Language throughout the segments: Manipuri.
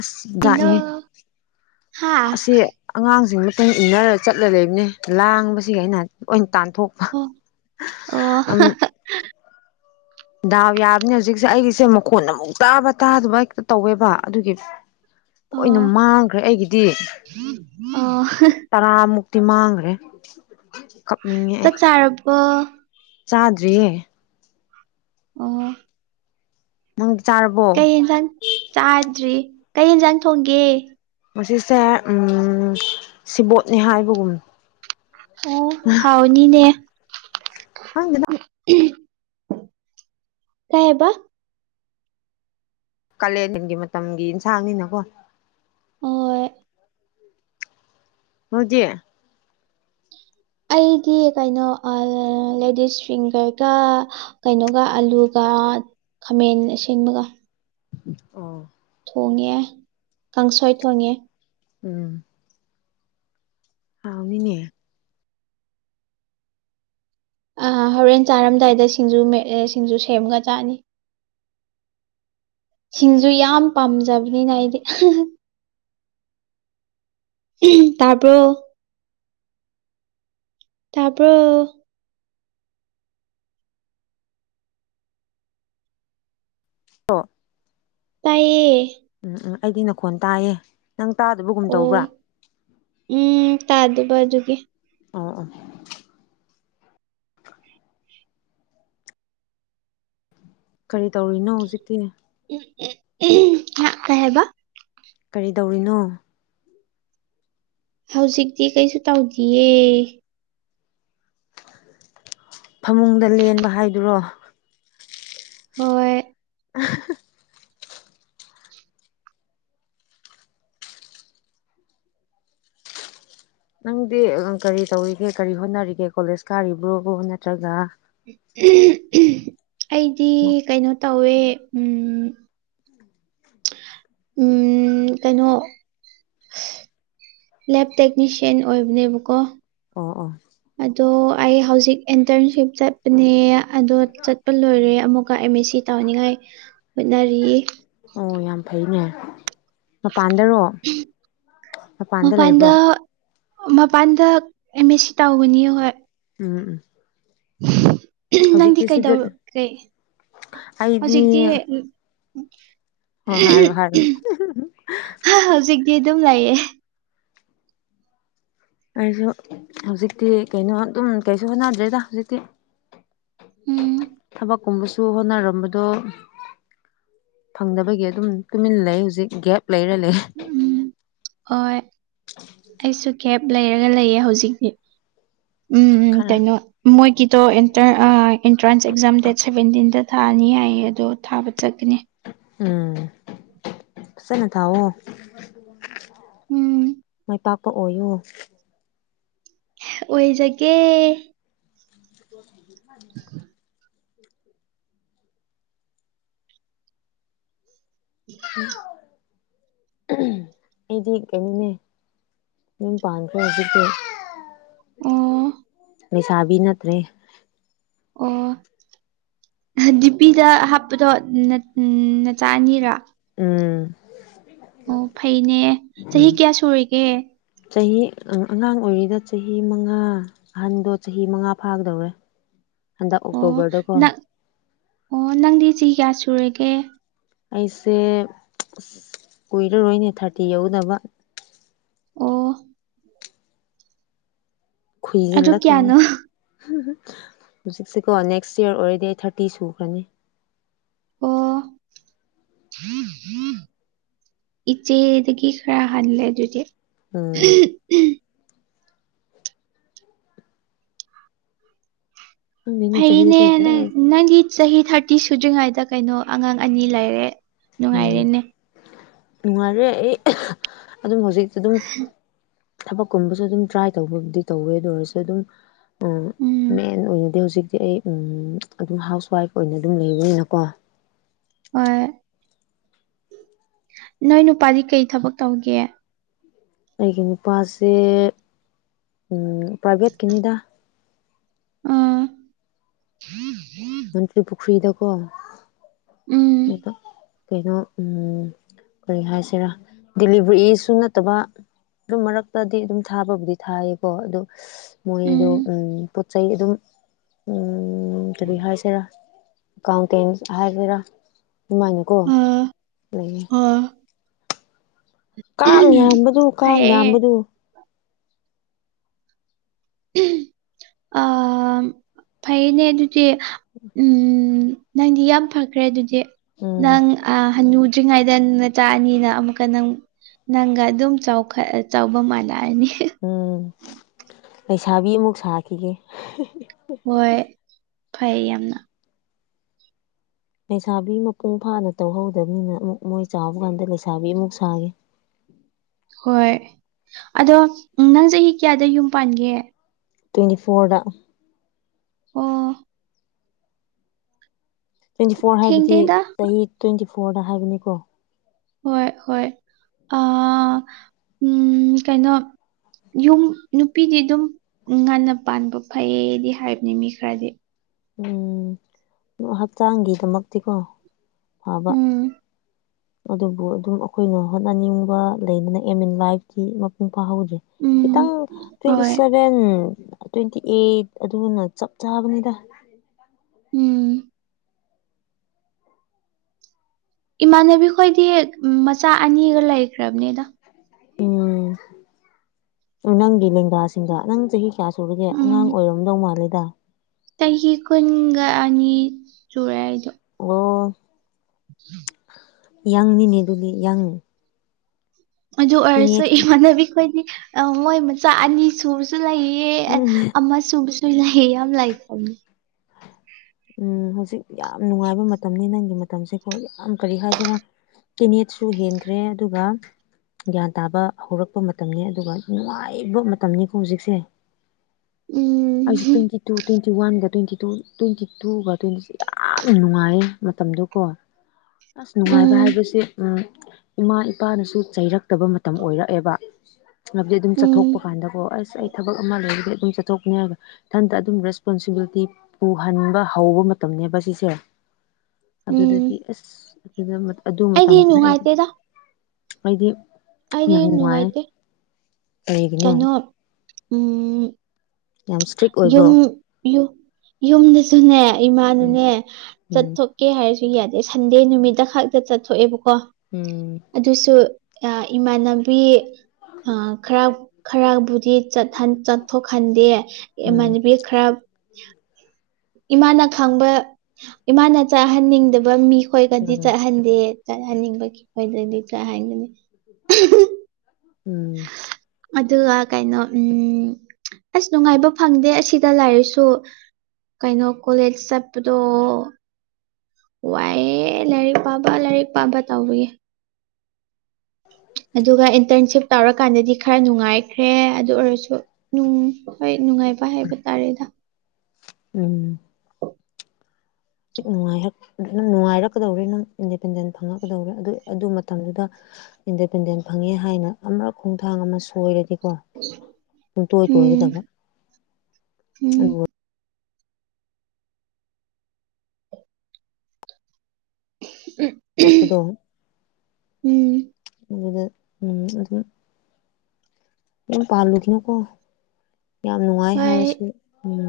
ꯑꯁ ꯀꯩꯅꯣ ꯖꯠꯅꯤꯍꯦ ꯍꯥ ꯑꯁꯤ ꯑꯉꯥꯡꯁꯤꯡ ꯃꯇꯨꯡ ꯏꯟꯅꯔ ꯆꯠꯂ ꯂꯩꯕꯅꯦ ꯂꯥꯡꯕꯁꯤꯒꯤ ꯑꯩꯅ ꯂꯣꯏꯟ ꯇꯥꯟꯊꯣꯛ ꯑꯣ ꯑꯣ [unintelligible] ꯑꯝ ꯗꯥꯎ ꯌꯥꯕꯅꯦ ꯍꯧꯖꯤꯛꯁꯦ ꯑꯩꯒꯤꯁꯦ ꯃꯈꯣꯟ ꯑꯃꯨꯛ ꯇꯥꯕ ꯇꯥꯗꯕ ꯍꯦꯛꯇ ꯇꯧꯋꯦꯕ ꯑꯗꯨꯒꯤ ꯂꯣꯏꯅ ꯑꯣ ꯃꯥꯡꯈ꯭ꯔꯦ ꯑꯩꯒꯤꯗꯤ ꯑꯣ ꯇꯔꯥꯃꯨꯛꯇꯤ ꯃꯥꯡꯒ꯭ꯔꯦ ꯀꯞꯅꯤꯡꯉꯦ ꯑꯩ ꯆꯥꯛ ꯆꯥꯔꯕꯣ ꯆꯥꯗ꯭ꯔꯤꯌꯦ ꯑꯣ ꯅꯪꯗꯤ ꯆꯥꯔꯕꯣ ꯀꯩ ꯌꯦꯟꯖꯥꯡ ꯆꯥꯗ꯭ꯔꯤ ꯀꯩ ꯍꯦꯟꯖꯥꯡ ꯊꯣꯡꯒꯦ ꯍꯧꯖꯤꯛꯁꯦ ꯎꯝ ꯁꯤꯕꯣꯠꯅꯦ ꯍꯥꯏꯕꯒꯨꯝ ꯑꯣ ꯍꯥꯎꯅꯤꯅꯦ ꯈꯪꯗꯦꯗ [unintelligible] ꯀꯩꯑꯕ ꯀꯥꯂꯦꯟꯒꯤ ꯃꯇꯝꯒꯤ ꯏꯟꯁꯥꯡꯅꯤꯅꯀꯣ ꯍꯣꯏ ꯅꯣꯏꯗꯤ ꯑꯩꯗꯤ ꯀꯩꯅꯣ ꯑꯥ ꯂꯦꯗꯤꯁ ꯐꯤꯡꯒꯔꯒꯥ ꯀꯩꯅꯣꯒ ꯑꯂꯨꯒ ꯈꯥꯃꯦꯟ ꯑꯁꯤꯟꯕꯒ ꯑꯣ ꯊꯣꯡꯉꯦ ꯀꯥꯡꯁꯣꯏ ꯊꯣꯡꯉꯦ ꯎꯝ ꯍꯥꯎꯅꯤꯅꯦ ꯑꯥ ꯍꯣꯔꯦꯟ ꯆꯥꯔꯝꯗꯥꯏꯗ ꯁꯤꯡꯖꯨ ꯃꯦꯠ ꯁꯤꯡꯖꯨ ꯁꯦꯝꯃꯒ ꯆꯥꯅꯤ ꯁꯤꯡꯖꯨ ꯌꯥꯝ ꯄꯥꯝꯖꯕꯅꯤꯅ ꯑꯩꯗꯤ ꯎꯝ ꯇꯥꯕ꯭ꯔꯣ ꯇꯥꯕ꯭ꯔꯣ [unintelligible] ꯇꯥꯏꯌꯦ ꯎꯝ ꯎꯝ ꯑꯩꯗꯤ ꯅꯈꯣꯟ ꯇꯥꯏꯌꯦ ꯅꯪ ꯇꯥꯗꯕꯒꯨꯝ ꯇꯧꯕ꯭ꯔꯥ ꯑꯣ ꯎꯝ ꯇꯥꯗꯕ ꯑꯗꯨꯒꯤ ꯑꯣ ꯑꯣ ꯀꯔꯤ ꯇꯧꯔꯤꯅꯣ ꯍꯧꯖꯤꯛꯇꯤ ꯎꯝ ꯎꯝ ꯍꯥ ꯀꯩ ꯍꯥꯏꯕ ꯀꯔꯤ ꯗꯧꯔꯤꯅꯣ ꯍꯧꯖꯤꯛꯇꯤ ꯀꯩꯁꯨ ꯇꯧꯗꯤꯌꯦ ꯐꯃꯨꯡꯗ ꯂꯦꯟꯕ ꯍꯥꯏꯗꯨꯔꯣ ꯍꯣꯏ [unintelligible] ꯅꯪꯗꯤ ꯀꯔꯤ ꯇꯧꯔꯤꯒꯦ ꯀꯔꯤ ꯍꯣꯠꯅꯔꯤꯒꯦ ꯀꯣꯂꯦꯖ ꯀꯥꯔꯤꯕ꯭ꯔꯣ ꯅꯠꯇ꯭ꯔꯒ ꯑꯩꯗꯤ ꯀꯩꯅꯣ ꯇꯧꯋꯦ ꯎꯝ ꯎꯝ ꯀꯩꯅꯣ ꯂꯦꯞ ꯇꯦꯛꯅꯤꯁꯤꯌꯥꯟ ꯑꯣꯏꯕꯅꯦꯕꯀꯣ ꯑꯣ ꯑꯣ ꯑꯗꯣ ꯑꯩ ꯍꯧꯖꯤꯛ ꯑꯦꯟꯇꯔꯟꯁꯤꯞ ꯆꯠꯄꯅꯦ ꯑꯗꯣ ꯆꯠꯄ ꯂꯣꯏꯔꯦ ꯑꯃꯨꯛꯀ ꯑꯦꯝ ꯃꯦꯁꯤ ꯇꯧꯅꯤꯉꯥꯏ ꯍꯣꯠꯅꯔꯤ ꯑꯣ ꯌꯥꯝ ꯐꯩꯅꯦ ꯃꯄꯥꯟꯗꯔꯣ ꯃꯄꯥꯟꯗ ꯃꯄꯥꯟꯗ ꯑꯦꯝ ꯃꯦꯁꯤ ꯇꯧꯒꯅꯤ ꯍꯣꯏ ꯎꯝ ꯎꯝ ꯅꯪꯗꯤ ꯍꯧꯖꯤꯛꯇꯤ ꯁꯤꯗ ꯀꯩꯗꯧ ꯀꯩ ꯑꯩꯗꯤ ꯍꯧꯖꯤꯛꯇꯤ [inaudible] ꯍꯣ ꯍꯥꯏꯔꯣ ꯍꯥꯏꯔꯣ ꯍꯧꯖꯤꯛꯇꯤ ꯑꯗꯨꯝ ꯂꯩꯌꯦ ꯑꯩꯁꯨ ꯍꯧꯖꯤꯛꯇꯤ ꯀꯩꯅꯣ ꯑꯗꯨꯝ ꯀꯩꯁꯨ ꯍꯣꯠꯅꯗ꯭ꯔꯦꯗ ꯍꯧꯖꯤꯛꯇꯤ ꯎꯝ ꯊꯕꯛꯀꯨꯝꯕꯁꯨ ꯍꯣꯠꯅꯔꯝꯕꯗꯣ ꯐꯪꯗꯕꯒꯤ ꯑꯗꯨꯝ ꯇꯨꯃꯤꯟ ꯂꯩ ꯍꯧꯖꯤꯛ ꯒꯦꯞ ꯂꯩꯔ ꯂꯩ ꯎꯝ ꯑꯣꯏ ꯑꯩꯁꯨ ꯒꯦꯞ ꯂꯩꯔꯒ ꯂꯩꯌꯦ ꯍꯧꯖꯤꯛꯇꯤ ꯎꯝ ꯎꯝ ꯈꯔ ꯀꯩꯅꯣ ꯃꯣꯏꯒꯤꯗꯣ ꯑꯦꯟꯇꯔ ꯑ ꯑꯦꯟꯇ꯭ꯔꯥꯟꯁ ꯑꯦꯛꯖꯥꯝ ꯗꯦꯠ ꯁꯚꯦꯟꯇꯤꯟꯗ ꯊꯥꯅꯤ ꯍꯥꯏꯌꯦ ꯑꯗꯣ ꯊꯥꯕ ꯆꯠꯀꯅꯤ ꯎꯝ ꯐꯖꯟꯅ ꯊꯥꯎꯋꯣ ꯎꯝ ꯇꯛꯄꯥ ꯑꯣꯏꯌꯣ ꯑꯣꯏꯖꯒꯦ [unintelligible] ꯑꯩꯗꯤ ꯀꯩꯅꯣꯅꯦ ꯌꯨꯝ ꯄꯥꯟꯈ꯭ꯔꯦ ꯍꯧꯖꯤꯛꯇꯤ ꯑꯣ ꯂꯩꯁꯥꯕꯤ ꯅꯠꯇ꯭ꯔꯦ ꯑꯣ ꯗꯤꯄꯤꯗ ꯍꯥꯞꯄꯗꯣ ꯅꯠ ꯅꯆꯥ ꯑꯅꯤꯔꯥ ꯎꯝ ꯑꯣ ꯐꯩꯅꯦ ꯆꯍꯤ ꯎꯝ ꯀꯌꯥ ꯁꯨꯔꯒꯦ ꯆꯍꯤ ꯑꯉꯥꯡ ꯑꯣꯏꯔꯤꯗ ꯆꯍꯤ ꯃꯉꯥ ꯑꯍꯟꯗꯣ ꯆꯍꯤ ꯃꯉꯥ ꯐꯥꯒꯗꯧꯔꯦ ꯍꯟꯗꯛ ꯑꯣ ꯑꯣꯛꯇꯣꯕꯔꯗꯀꯣ ꯅꯪ ꯑꯣ ꯅꯪꯗꯤ ꯆꯍꯤ ꯀꯌꯥ ꯁꯨꯔꯒꯦ ꯑꯩꯁꯦ ꯀꯨꯏꯔꯔꯣꯏꯅꯦ ꯊꯥꯔꯇꯤ ꯌꯧꯒꯗꯕ ꯑꯣ ꯑꯗꯨ ꯈꯨꯏꯖꯤꯂꯈꯤꯅꯤ ꯀꯌꯥꯅꯣ [unintelligible] ꯍꯨꯖꯤꯛꯁꯤꯀꯣ ꯅꯦꯛꯁ ꯌꯥꯔ ꯑꯣꯏꯔꯗꯤ ꯑꯩ ꯊꯥꯔꯇꯤ ꯁꯨꯈ꯭ꯔꯅꯤ ꯑꯣ ꯏꯆꯦꯗꯒꯤ ꯈꯔ ꯍꯥꯟꯂꯦ ꯑꯗꯨꯗꯤ ꯎꯝ [unintelligible] ꯈꯪꯗꯦꯅꯦ ꯐꯩꯅꯦ ꯆꯍꯤꯁꯦ ꯅꯪ ꯅꯪꯒꯤ ꯆꯍꯤ ꯊꯥꯔꯇꯤ ꯁꯨꯗ꯭ꯔꯤꯉꯩꯗ ꯀꯩꯅꯣ ꯑꯉꯥꯡ ꯑꯅꯤ ꯂꯩꯔꯦ ꯎꯝ ꯅꯨꯡꯉꯥꯏꯔꯦꯅꯦ ꯅꯨꯡꯉꯥꯏꯔꯦ ꯑꯩ ꯑꯗꯨꯝ ꯍꯧꯖꯤꯛꯇꯤ ꯑꯗꯨꯝ ꯊꯕꯛꯀꯨꯝꯕꯁꯨ ꯑꯗꯨꯝ ꯇ꯭ꯔꯥꯏ ꯇꯧꯕꯕꯨꯗꯤ ꯇꯧꯋꯦ ꯑꯗꯨ ꯑꯣꯏꯔꯁꯨ ꯑꯗꯨꯝ ꯎꯝ ꯃꯦꯟ ꯑꯣꯏꯅꯗꯤ ꯍꯧꯖꯤꯛꯇꯤ ꯑꯩ ꯎꯝ ꯑꯗꯨꯝ ꯍꯥꯎꯁ ꯋꯥꯏꯐ ꯑꯣꯏꯅ ꯑꯗꯨꯝ ꯂꯩꯕꯅꯤꯅꯀꯣ ꯍꯣꯏ ꯅꯣꯏ ꯅꯨꯄꯥꯗꯤ ꯀꯩ ꯊꯕꯛ ꯇꯧꯒꯦ ꯑꯩꯒꯤ ꯅꯨꯄꯥꯁꯦ ꯎꯝ ꯄ꯭ꯔꯥꯏꯚꯦꯠꯀꯤꯅꯤꯗ ꯑꯥ [unintelligible] ꯃꯟꯇ꯭ꯔꯤ ꯄꯨꯈ꯭ꯔꯤꯗꯀꯣ ꯎꯝ ꯀꯩꯕ ꯀꯩꯅꯣ ꯎꯝ ꯀꯔꯤ ꯍꯥꯏꯁꯤꯔꯥ ꯗꯤꯂꯤꯕꯔꯤꯁꯨ ꯅꯠꯇꯕ ꯑꯗꯨꯝ ꯃꯔꯛꯇꯗꯤ ꯑꯗꯨꯝ ꯊꯥꯕꯕꯨꯗꯤ ꯊꯥꯏꯌꯦꯀꯣ ꯑꯗꯨ [unintelligible] ꯃꯣꯏꯗꯣ ꯎꯝ ꯄꯣꯠ ꯆꯩ ꯑꯗꯨꯝ ꯎꯝ ꯀꯔꯤ ꯍꯥꯏꯁꯤꯔꯥ ꯑꯦꯀꯥꯎꯟꯇꯦꯟ ꯍꯥꯏꯒꯦꯔꯥ ꯑꯗꯨꯃꯥꯢꯅꯀꯣ ꯑꯥ ꯂꯩꯌꯦ ꯑꯥ ꯀꯥꯡ ꯌꯥꯝꯕꯗꯨ ꯀꯥꯡ ꯐꯩꯌꯦ ꯌꯥꯝꯕꯗꯨ ꯑꯥ ꯐꯩꯅꯦ ꯑꯗꯨꯗꯤ ꯎꯝ ꯅꯪꯗꯤ ꯌꯥꯝ ꯐꯈ꯭ꯔꯦ ꯑꯗꯨꯗꯤ ꯎꯝ ꯅꯪ ꯑꯥ ꯍꯅꯨꯗ꯭ꯔꯤꯉꯩꯗ ꯅꯆꯥ ꯑꯅꯤꯅ ꯑꯃꯨꯛꯀ ꯅꯪ ꯅꯪꯒ ꯑꯗꯨꯝ ꯆꯥꯎꯈꯠ ꯆꯥꯎꯕ ꯃꯥꯟꯅꯔꯅꯤ ꯎꯝ ꯂꯩꯁꯥꯕꯤ ꯑꯃꯨꯛ ꯁꯥꯈꯤꯒꯦ [unintelligible] ꯍꯣꯏ ꯐꯩ ꯌꯥꯝꯅ ꯂꯩꯁꯥꯕꯤ ꯃꯄꯨꯡ ꯐꯥꯅ ꯇꯧꯍꯧꯗꯕꯅꯤꯅ ꯑꯃꯨꯛ ꯃꯣꯏ ꯆꯥꯎꯕ ꯀꯥꯟꯗ ꯂꯩꯁꯥꯕꯤ ꯑꯃꯨꯛ ꯁꯥꯒꯦ ꯍꯣꯏ ꯑꯗꯣ ꯅꯪ ꯆꯍꯤ ꯀꯌꯥꯗ ꯌꯨꯝ ꯄꯥꯟꯒꯦ ꯇ꯭ꯋꯦꯟꯇꯤ ꯐꯣꯔꯗ ꯑꯣ ꯇ꯭ꯋꯦꯟꯇꯤ ꯐꯣꯔ ꯍꯥꯏꯕꯗꯤ ꯊꯦꯡꯗꯦꯗ ꯆꯍꯤ ꯇ꯭ꯋꯦꯟꯇꯤ ꯐꯣꯔꯗ ꯍꯥꯏꯕꯅꯤꯀꯣ ꯍꯣꯏ ꯍꯣꯏ ꯑꯥ ꯎꯝ ꯀꯩꯅꯣ ꯌꯨꯝ ꯅꯨꯄꯤꯗꯤ ꯑꯗꯨꯝ ꯉꯟꯅ ꯄꯥꯟꯕ ꯐꯩꯌꯦꯗꯤ ꯍꯥꯏꯕꯅꯤ ꯃꯤ ꯈꯔꯗꯤ ꯎꯝ ꯍꯛꯆꯥꯡꯒꯤꯗꯃꯛꯇꯤꯀꯣ ꯐꯥꯕ ꯎꯝ ꯑꯗꯨꯕꯨ ꯑꯗꯨꯝ ꯑꯈꯣꯏꯅ ꯍꯣꯠꯅꯅꯤꯡꯕ ꯂꯩꯗꯅ ꯑꯦꯝ ꯏꯟ ꯂꯥꯏꯐꯇꯤ ꯃꯄꯨꯡ ꯐꯥꯍꯧꯗꯦ ꯎꯝ ꯈꯤꯇꯪ ꯇꯋꯦꯟꯇꯤ ꯍꯣꯏ ꯁꯚꯦꯟ ꯁꯚꯦꯟ ꯇ꯭ꯋꯦꯟꯇꯤ ꯑꯩꯠ ꯑꯗꯨꯅ ꯆꯞ ꯆꯥꯕꯅꯤꯗ ꯎꯝ ꯏꯃꯥꯟꯅꯕꯤꯈꯣꯏꯗꯤ ꯃꯆꯥ ꯑꯅꯤꯒ ꯂꯩꯈ꯭ꯔꯝꯅꯦꯗ ꯎꯝ ꯅꯪꯗꯤ ꯂꯦꯡꯒꯥꯁꯤꯡꯗ ꯅꯪ ꯆꯍꯤ ꯀꯌꯥ ꯁꯨꯔꯒꯦ ꯑꯉꯥꯡ ꯎꯝ ꯑꯣꯏꯔꯝꯗꯧ ꯃꯥꯜꯂꯤꯗ ꯆꯍꯤ ꯀꯨꯟꯒ ꯑꯅꯤ ꯆꯨꯔꯦ ꯑꯩꯗꯣ ꯑꯣ [unintelligible] ꯌꯥꯡꯅꯤꯅꯦ ꯑꯗꯨꯗꯤ ꯌꯥꯡ ꯑꯗꯨ ꯑꯣꯏꯔꯁꯨ ꯏꯃꯥꯟꯅꯕꯤ ꯈꯣꯏꯗꯤ ꯃꯣꯏ ꯃꯆꯥ ꯑꯅꯤ ꯁꯨꯔ ꯁꯔꯁꯨ ꯂꯩꯌꯦ ꯎꯝ ꯑꯃ ꯁꯨꯕꯁꯨ ꯂꯩꯌꯦ ꯌꯥꯝ ꯂꯩ ꯎꯝ ꯍꯧꯖꯤꯛ ꯌꯥꯝ ꯅꯨꯡꯉꯥꯏꯕ ꯃꯇꯝꯅꯤ ꯅꯪꯒꯤ ꯃꯇꯝꯁꯦꯀꯣ ꯌꯥꯝ ꯀꯔꯤ ꯍꯥꯏꯁꯤꯔꯥ ꯀꯦꯅꯦꯠꯁꯨ ꯍꯦꯟꯈ꯭ꯔꯦ ꯑꯗꯨꯒ ꯒ꯭ꯌꯥꯟ ꯇꯥꯕ ꯍꯧꯔꯛꯄ ꯃꯇꯝꯅꯤ ꯑꯗꯨꯒ ꯅꯨꯡꯉꯥꯏꯕ ꯃꯇꯝꯅꯤꯀꯣ ꯍꯧꯖꯤꯛꯁꯦ ꯑꯩꯁꯨ ꯎꯝ ꯇ꯭ꯋꯦꯟꯇꯤ ꯇꯨ ꯇ꯭ꯋꯦꯟꯇꯤ ꯋꯥꯟꯒ ꯇ꯭ꯋꯦꯟꯇꯤ ꯇꯨ ꯇ꯭ꯋꯦꯟꯇꯤ ꯇꯨꯒ ꯇ꯭ꯋꯦꯟꯇꯤꯁꯦ ꯌꯥꯝ ꯅꯨꯡꯉꯥꯏ ꯃꯇꯝꯗꯣꯀꯣ ꯑꯁ ꯅꯨꯡꯉꯥꯏꯕ ꯎꯝ ꯍꯥꯏꯕꯁꯤ ꯑꯝ ꯏꯃꯥ ꯏꯄꯥꯅꯁꯨ ꯆꯩꯔꯛꯇꯕ ꯃꯇꯝ ꯑꯣꯏꯔꯛꯑꯦꯕ ꯍꯥꯏꯕꯗꯤ ꯑꯗꯨꯝ ꯎꯝ ꯆꯠꯊꯣꯛꯄ ꯀꯥꯟꯗꯀꯣ ꯑꯁ ꯑꯩ ꯊꯕꯛ ꯑꯃ ꯂꯩꯔꯗꯤ ꯑꯗꯨꯝ ꯆꯠꯊꯣꯛꯀꯅꯤ ꯍꯥꯏꯔꯒ ꯏꯊꯟꯇ ꯑꯗꯨꯝ ꯔꯦꯁꯄꯣꯟꯁꯤꯕꯤꯂꯤꯇꯤ ꯄꯨꯍꯟꯕ ꯍꯧꯕ ꯃꯇꯝꯅꯦꯕ ꯁꯤꯁꯦ ꯎꯝ ꯑꯗꯨꯗꯗꯤ ꯑꯁ ꯑꯗꯨꯃ ꯑꯗꯨ ꯑꯩꯗꯤ ꯃꯇꯝꯗꯨꯗ ꯑꯩ ꯅꯨꯡꯉꯥꯏꯇꯦꯗ ꯑꯩꯗꯤ ꯑꯩꯗꯤ ꯌꯥꯝ ꯅꯨꯡꯉꯥꯏ ꯅꯨꯡꯉꯥꯏꯇꯦ ꯀꯔꯤꯒꯤꯅꯣ ꯀꯩꯅꯣ ꯎꯝ ꯌꯥꯝ ꯏꯁꯇ꯭ꯔꯤꯛ ꯌꯨꯝ ꯑꯣꯏꯕ꯭ꯔꯣ ꯌꯨꯝꯗꯁꯨꯅꯦ ꯎꯝ ꯏꯃꯥꯅꯅꯦ ꯎꯝ ꯆꯠꯊꯣꯛ ꯀꯦ ꯍꯥꯏꯔꯁꯨ ꯌꯥꯗꯦ ꯁꯟꯗꯦ ꯅꯨꯃꯤꯠꯇ ꯈꯛꯇ ꯆꯠꯊꯣꯛꯑꯦꯕꯀꯣ ꯎꯝ ꯑꯗꯨꯁꯨ ꯑꯥ ꯏꯃꯥꯟꯅꯕꯤ ꯑꯥ ꯈꯔ ꯈꯔꯕꯨꯗꯤ ꯆꯠꯍꯟ ꯆꯠꯊꯣꯛꯍꯟꯗꯦ ꯏꯃꯥꯟ ꯅꯕꯤ ꯈꯔ ꯏꯃꯥꯅ ꯈꯪꯕ ꯏꯃꯥꯅ ꯆꯥꯍꯟꯅꯤꯡꯗꯕ ꯎꯝ ꯃꯤꯈꯣꯏꯒꯗꯤ ꯎꯝ ꯆꯠꯍꯟꯗꯦ ꯆꯠꯍꯟꯅꯤꯡꯕꯒꯤ ꯈꯣꯏꯗꯗꯤ ꯆꯠꯍꯟꯒꯅꯤ ꯎꯝ ꯑꯗꯨꯒ ꯀꯩꯅꯣ ꯎꯝ ꯑꯁ ꯅꯨꯡꯉꯥꯏꯕ ꯐꯪꯗꯦ ꯑꯁꯤꯗ ꯂꯩꯔꯁꯨ ꯀꯩꯅꯣ ꯀꯣꯂꯦꯖ ꯆꯠꯄꯗꯣ ꯋꯥꯏꯑꯦ ꯂꯥꯏꯔꯤꯛ ꯄꯥꯕ ꯂꯥꯏꯔꯤꯛ ꯄꯥꯕ ꯇꯧꯕꯒꯤ ꯑꯗꯨꯒ ꯏꯟꯇꯔꯟꯁꯤꯞ ꯇꯧꯔꯀꯥꯟꯗꯗꯤ ꯈꯔ ꯅꯨꯡꯉꯥꯏꯈ꯭ꯔꯦ ꯑꯗꯨ ꯑꯣꯏꯔꯁꯨ ꯅꯨꯡ ꯍꯣꯏ ꯅꯨꯡꯉꯥꯏꯕ ꯍꯥꯏꯕ ꯇꯥꯔꯦꯗ ꯎꯝ ꯅꯨꯡꯉꯥꯏ ꯍꯥꯥꯛ ꯅꯪ ꯅꯨꯡꯉꯥꯏꯔꯛꯀꯗꯧꯔꯦ ꯅꯪ ꯏꯟꯗꯤꯄꯦꯟꯗꯦꯟ ꯐꯪꯉꯛꯀꯗꯧꯔꯦ ꯑꯗꯨ ꯑꯗꯨ ꯃꯇꯝꯗꯨꯗ ꯏꯟꯗꯤꯄꯦꯟꯗꯦꯟ ꯐꯪꯉꯦ ꯍꯥꯏꯅ ꯑꯃꯔꯛ ꯈꯣꯡꯊꯥꯡ ꯑꯃ ꯁꯣꯏꯔꯗꯤꯀꯣ ꯄꯨꯡꯇꯣꯏ ꯎꯝ ꯇꯣꯢꯒꯗꯕ ꯎꯝ ꯑꯗꯨ [inaudible] ꯋꯥꯄꯨꯗꯣ ꯎꯝ ꯑꯗꯨꯗ ꯎꯝ ꯑꯗꯨꯝ ꯌꯨꯝ ꯄꯥꯜꯂꯨꯈꯤꯅꯨ ꯀꯣ ꯌꯥꯝ ꯅꯨꯡꯉꯥꯏ ꯍꯥꯏꯔꯁꯨ ꯍꯣꯏ ꯎꯝ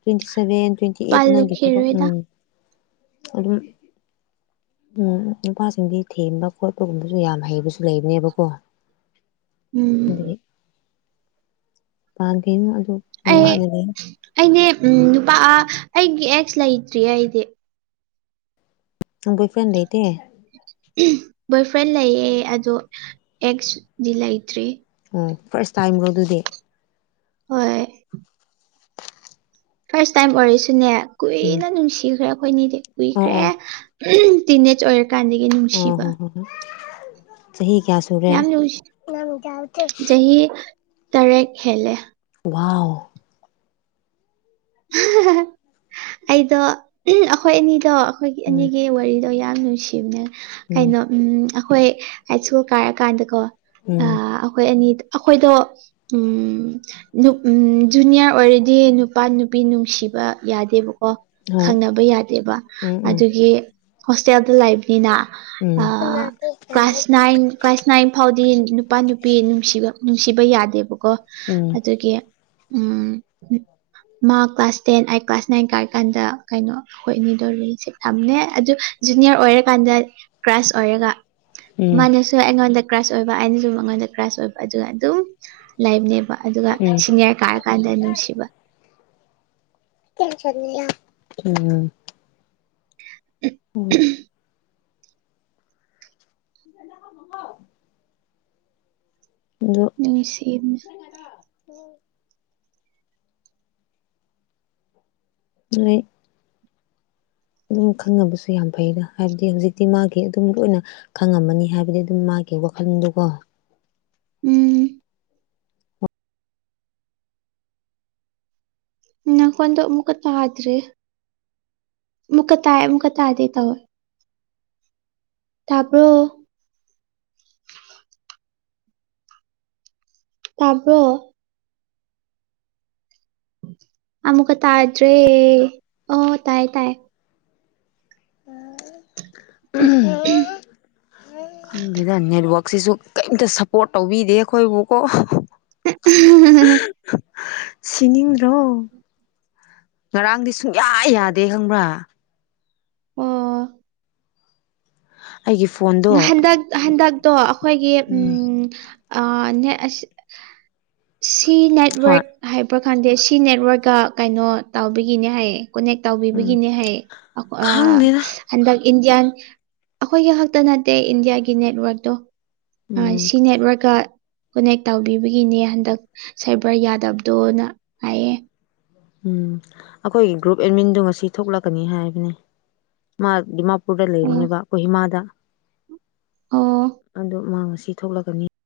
ꯇ꯭ꯋꯦꯟꯇꯤ ꯁꯚꯦꯟ ꯇ꯭ꯋꯦꯟꯇꯤ ꯑꯩꯠ ꯅꯪꯒꯤ ꯊꯕꯛ ꯄꯥꯜꯂꯨꯈꯤꯔꯣꯏꯗ ꯎꯝ ꯑꯗꯨꯝ ꯎꯝ ꯅꯨꯄꯥꯁꯤꯡꯗꯤ ꯊꯦꯝꯕ ꯈꯣꯠꯄꯒꯨꯝꯕꯁꯨ ꯌꯥꯝ ꯍꯩꯕꯁꯨ ꯂꯩꯕꯅꯦꯕꯀꯣ [inaudible] ꯎꯝ ꯄꯥꯟꯒꯦꯅꯨ ꯑꯗꯨ ꯑꯩ ꯅꯨꯡꯉꯥꯏꯅ ꯂꯩ ꯑꯩꯗꯤ ꯅꯨꯄꯥ ꯑ ꯑꯩꯒꯤ ꯑꯦꯛꯁ ꯂꯩꯇ꯭ꯔꯤ ꯑꯩꯗꯤ ꯅꯪ ꯕꯣꯢꯐ꯭ꯔꯦꯟ ꯂꯩꯇꯦ ꯕꯣꯏ ꯐ꯭ꯔꯦꯟ ꯂꯩꯌꯦ ꯑꯗꯣ ꯑꯦꯛꯁꯗꯤ ꯂꯩꯇ꯭ꯔꯤ ꯑꯣ ꯐꯥꯔꯁ ꯇꯥꯏꯝꯔꯣ ꯑꯗꯨꯗꯤ ꯍꯣꯏ ꯐꯥꯔꯁ ꯇꯥꯏꯝ ꯑꯣꯏꯔꯁꯨꯅꯦ ꯎꯝ ꯀꯨꯏꯅ ꯅꯨꯡꯁꯤꯈ꯭ꯔꯦ ꯑꯩꯈꯣꯏꯅꯤꯗꯤ ꯑꯣ ꯀꯨꯏꯈ꯭ꯔꯦ ꯑꯣ ꯇꯤꯅꯦꯆ ꯑꯣꯏꯔꯛ ꯀꯥꯟꯗꯒꯤ ꯑꯣ ꯍꯣ ꯍꯣ ꯍꯣ ꯆꯍꯤ ꯀꯌꯥꯁꯨ ꯌꯥꯝ ꯅꯨꯡꯁꯤ ꯆꯍꯤ ꯇꯔꯦꯠ ꯍꯦꯜꯂꯦ ꯋꯥꯎ ꯍꯥꯍꯥꯍꯥ ꯑꯩꯗꯣ ꯑꯩꯈꯣꯏ ꯑꯅꯤꯗꯣ ꯑꯩꯈꯣꯏꯒꯤ ꯎꯝ ꯑꯅꯤꯒꯤ ꯋꯥꯔꯤꯗꯣ ꯌꯥꯝ ꯅꯨꯡꯁꯤ ꯀꯩꯅꯣ ꯎꯝ ꯑꯩꯈꯣꯏ ꯍꯥꯏ ꯁ꯭ꯀꯨꯜ ꯀꯥꯔꯀꯥꯟꯗꯀꯣ ꯎꯝ ꯑꯥ ꯑꯩꯈꯣꯏ ꯑꯅꯤꯗ ꯑꯈꯣꯏꯗꯣ ꯎꯝ ꯅꯨꯞ ꯑꯝ ꯖꯨꯅꯤꯌꯔ ꯑꯣꯏꯔꯗꯤ ꯅꯨꯄꯥ ꯅꯨꯄꯤ ꯅꯨꯡꯁꯤꯕ ꯌꯥꯗꯦꯕꯀꯣ ꯍꯣꯏ ꯈꯪꯅꯕ ꯌꯥꯗꯦꯕ ꯎꯝ ꯎꯝ ꯑꯗꯨꯒꯤ ꯍꯣꯁꯇꯦꯜꯗ ꯂꯩꯕꯅꯤꯅ ꯎꯝ ꯑꯥ ꯀ꯭ꯂꯥꯁ ꯅꯥꯏꯟ ꯀ꯭ꯂꯥꯁ ꯅꯥꯏꯟ ꯐꯥꯎꯗꯤ ꯅꯨꯄꯥ ꯅꯨꯄꯤ ꯅꯨꯡꯁꯤꯕ ꯅꯨꯡꯁꯤꯕ ꯌꯥꯗꯦꯕꯀꯣ ꯎꯝ ꯑꯗꯨꯒꯤ ꯎꯝ ꯃꯥ ꯀ꯭ꯂꯥꯁ ꯇꯦꯟ ꯑꯩ ꯀ꯭ꯂꯥꯁ ꯅꯏꯟ ꯀꯥꯔꯦ ꯀꯥꯟꯗ ꯀꯩꯅꯣ ꯑꯩꯈꯣꯏ ꯑꯅꯤꯗꯣ ꯔꯤꯂꯦꯁꯟꯁꯤꯞ ꯊꯝꯃꯦ ꯑꯗꯨ ꯖꯨꯅꯤꯌꯔ ꯑꯣꯏꯔꯀꯥꯟꯗ ꯀ꯭ꯔꯥꯁ ꯑꯣꯏꯔꯒ ꯎꯝ ꯃꯥꯅꯁꯨ ꯑꯩꯉꯣꯟꯗ ꯀ꯭ꯔꯥꯁ ꯑꯣꯏꯕ ꯑꯩꯅꯁꯨ ꯃꯉꯣꯟꯗ ꯀ꯭ꯔꯥꯁ ꯑꯣꯏꯕ ꯑꯗꯨꯒ ꯑꯗꯨꯝ ꯂꯥꯏꯕꯅꯦꯕ ꯑꯗꯨꯒ ꯎꯝ ꯁꯤꯅꯤꯌꯥꯔ ꯀꯥꯔꯀꯟꯗ ꯅꯨꯡꯁꯤꯕ [unintelligible] ꯎꯝ ꯎꯝ [inaudible] [unintelligible] ꯅꯨꯡꯁꯤꯕꯅꯦ ꯖꯤꯅꯩ ꯑꯗꯨꯝ ꯈꯪꯅꯕꯁꯨ ꯌꯥꯝ ꯐꯩꯗ ꯍꯥꯢꯕꯗꯤ ꯍꯧꯖꯤꯛꯇꯤ ꯃꯥꯒꯤ ꯑꯗꯨꯝ ꯂꯣꯢꯅ ꯈꯪꯉꯝꯃꯅꯤ ꯍꯥꯢꯕꯗꯤ ꯑꯗꯨꯝ ꯃꯥꯒꯤ ꯋꯥꯈꯜꯗꯣꯀꯣ ꯎꯝ ꯅꯈꯣꯟꯗꯣ ꯑꯃꯨꯛꯀꯥ ꯇꯗ꯭ꯔꯤ ꯑꯃꯨꯛꯀꯥ ꯇꯥꯢ ꯑꯃꯨꯛꯀꯥ ꯇꯥꯗꯦ ꯇꯧꯕ ꯇꯥꯕ꯭ꯔꯣ ꯇꯥꯕ꯭ꯔꯣ ꯑꯃꯨꯛꯀꯥ ꯇꯗ꯭ꯔꯦ ꯑꯣ ꯇꯥꯢ ꯇꯥꯢ ꯑꯝ ꯍꯨꯝ ꯈꯪꯗꯦꯗ ꯅꯦꯠꯋꯥꯛꯁꯤꯖꯨ ꯀꯩꯝꯇꯥ ꯁꯞꯄꯣꯔꯠ ꯇꯧꯕꯤꯗꯦ ꯑꯈꯣꯢꯕꯨꯀꯣ ꯑꯍ ꯍ ꯎꯝ ꯑꯍ ꯍ ꯍ ꯍ ꯍ ꯑꯍ ꯁꯤꯅꯤꯡꯗ꯭ꯔꯣ ꯉꯔꯥꯡꯗꯤ ꯁꯨꯡꯌꯥ ꯌꯥꯗꯦ ꯈꯪꯕ꯭ꯔꯥ ꯑꯣ ꯑꯩꯒꯤ ꯐꯣꯟ ꯍꯟꯗꯛ ꯍꯟꯗꯛꯇꯣ ꯑꯈꯣꯢꯒꯤ ꯎꯝ ꯑꯥ ꯅꯦ ꯑꯁꯤ ꯁꯤ ꯍꯣꯏ ꯅꯦꯠꯋꯥꯔꯛ ꯍꯥꯢꯕ꯭ꯔꯥ ꯈꯪꯗꯦ ꯁꯤ ꯅꯦꯠꯋꯥꯔꯀꯥ ꯀꯩꯅꯣ ꯇꯧꯕꯒꯤꯅꯦ ꯍꯥꯢꯌꯦ ꯀꯣꯅꯦꯛ ꯎꯝ ꯇꯧꯕꯤꯕꯒꯤꯅꯦ ꯍꯥꯢꯌꯦ ꯑꯈꯣ ꯑꯥ ꯈꯪꯗꯦꯗ ꯍꯟꯗꯛ ꯏꯟꯗꯤꯌꯥꯟ ꯑꯈꯣꯢꯒꯤ ꯍꯥꯛ ꯇ ꯅꯠꯇꯦ ꯏꯟꯗꯤꯌꯥꯒꯤ ꯅꯦꯠꯋꯔꯛꯇꯣ ꯑ ꯎꯝ ꯁꯤ ꯅꯦꯠꯋꯥꯔꯛꯀꯥ ꯈꯨꯅꯦꯛ ꯇꯧꯕꯤꯕꯒꯤꯅꯦ ꯍꯟꯗꯛ ꯁꯥꯢꯕꯔ ꯌꯥꯗꯕꯗꯣꯅ ꯍꯥꯢꯌꯦ ꯎꯝ ꯑꯈꯣꯢꯒꯤ ꯒ꯭ꯔꯨꯞ ꯑꯦꯠꯃꯤꯟꯗꯣ ꯉꯁꯤ ꯊꯣꯛꯂꯛꯀꯅꯤ ꯍꯥꯢꯕꯅꯦ ꯃꯥ ꯗꯤꯃꯥꯞ ꯄꯨꯔꯗ ꯑꯣ ꯂꯩꯕꯅꯦꯕ ꯀꯣꯍꯤꯃꯥꯗ ꯑꯣ ꯑꯗꯣ ꯃꯥ ꯉꯁꯤ ꯊꯣꯛꯂꯛꯀꯥꯅꯤ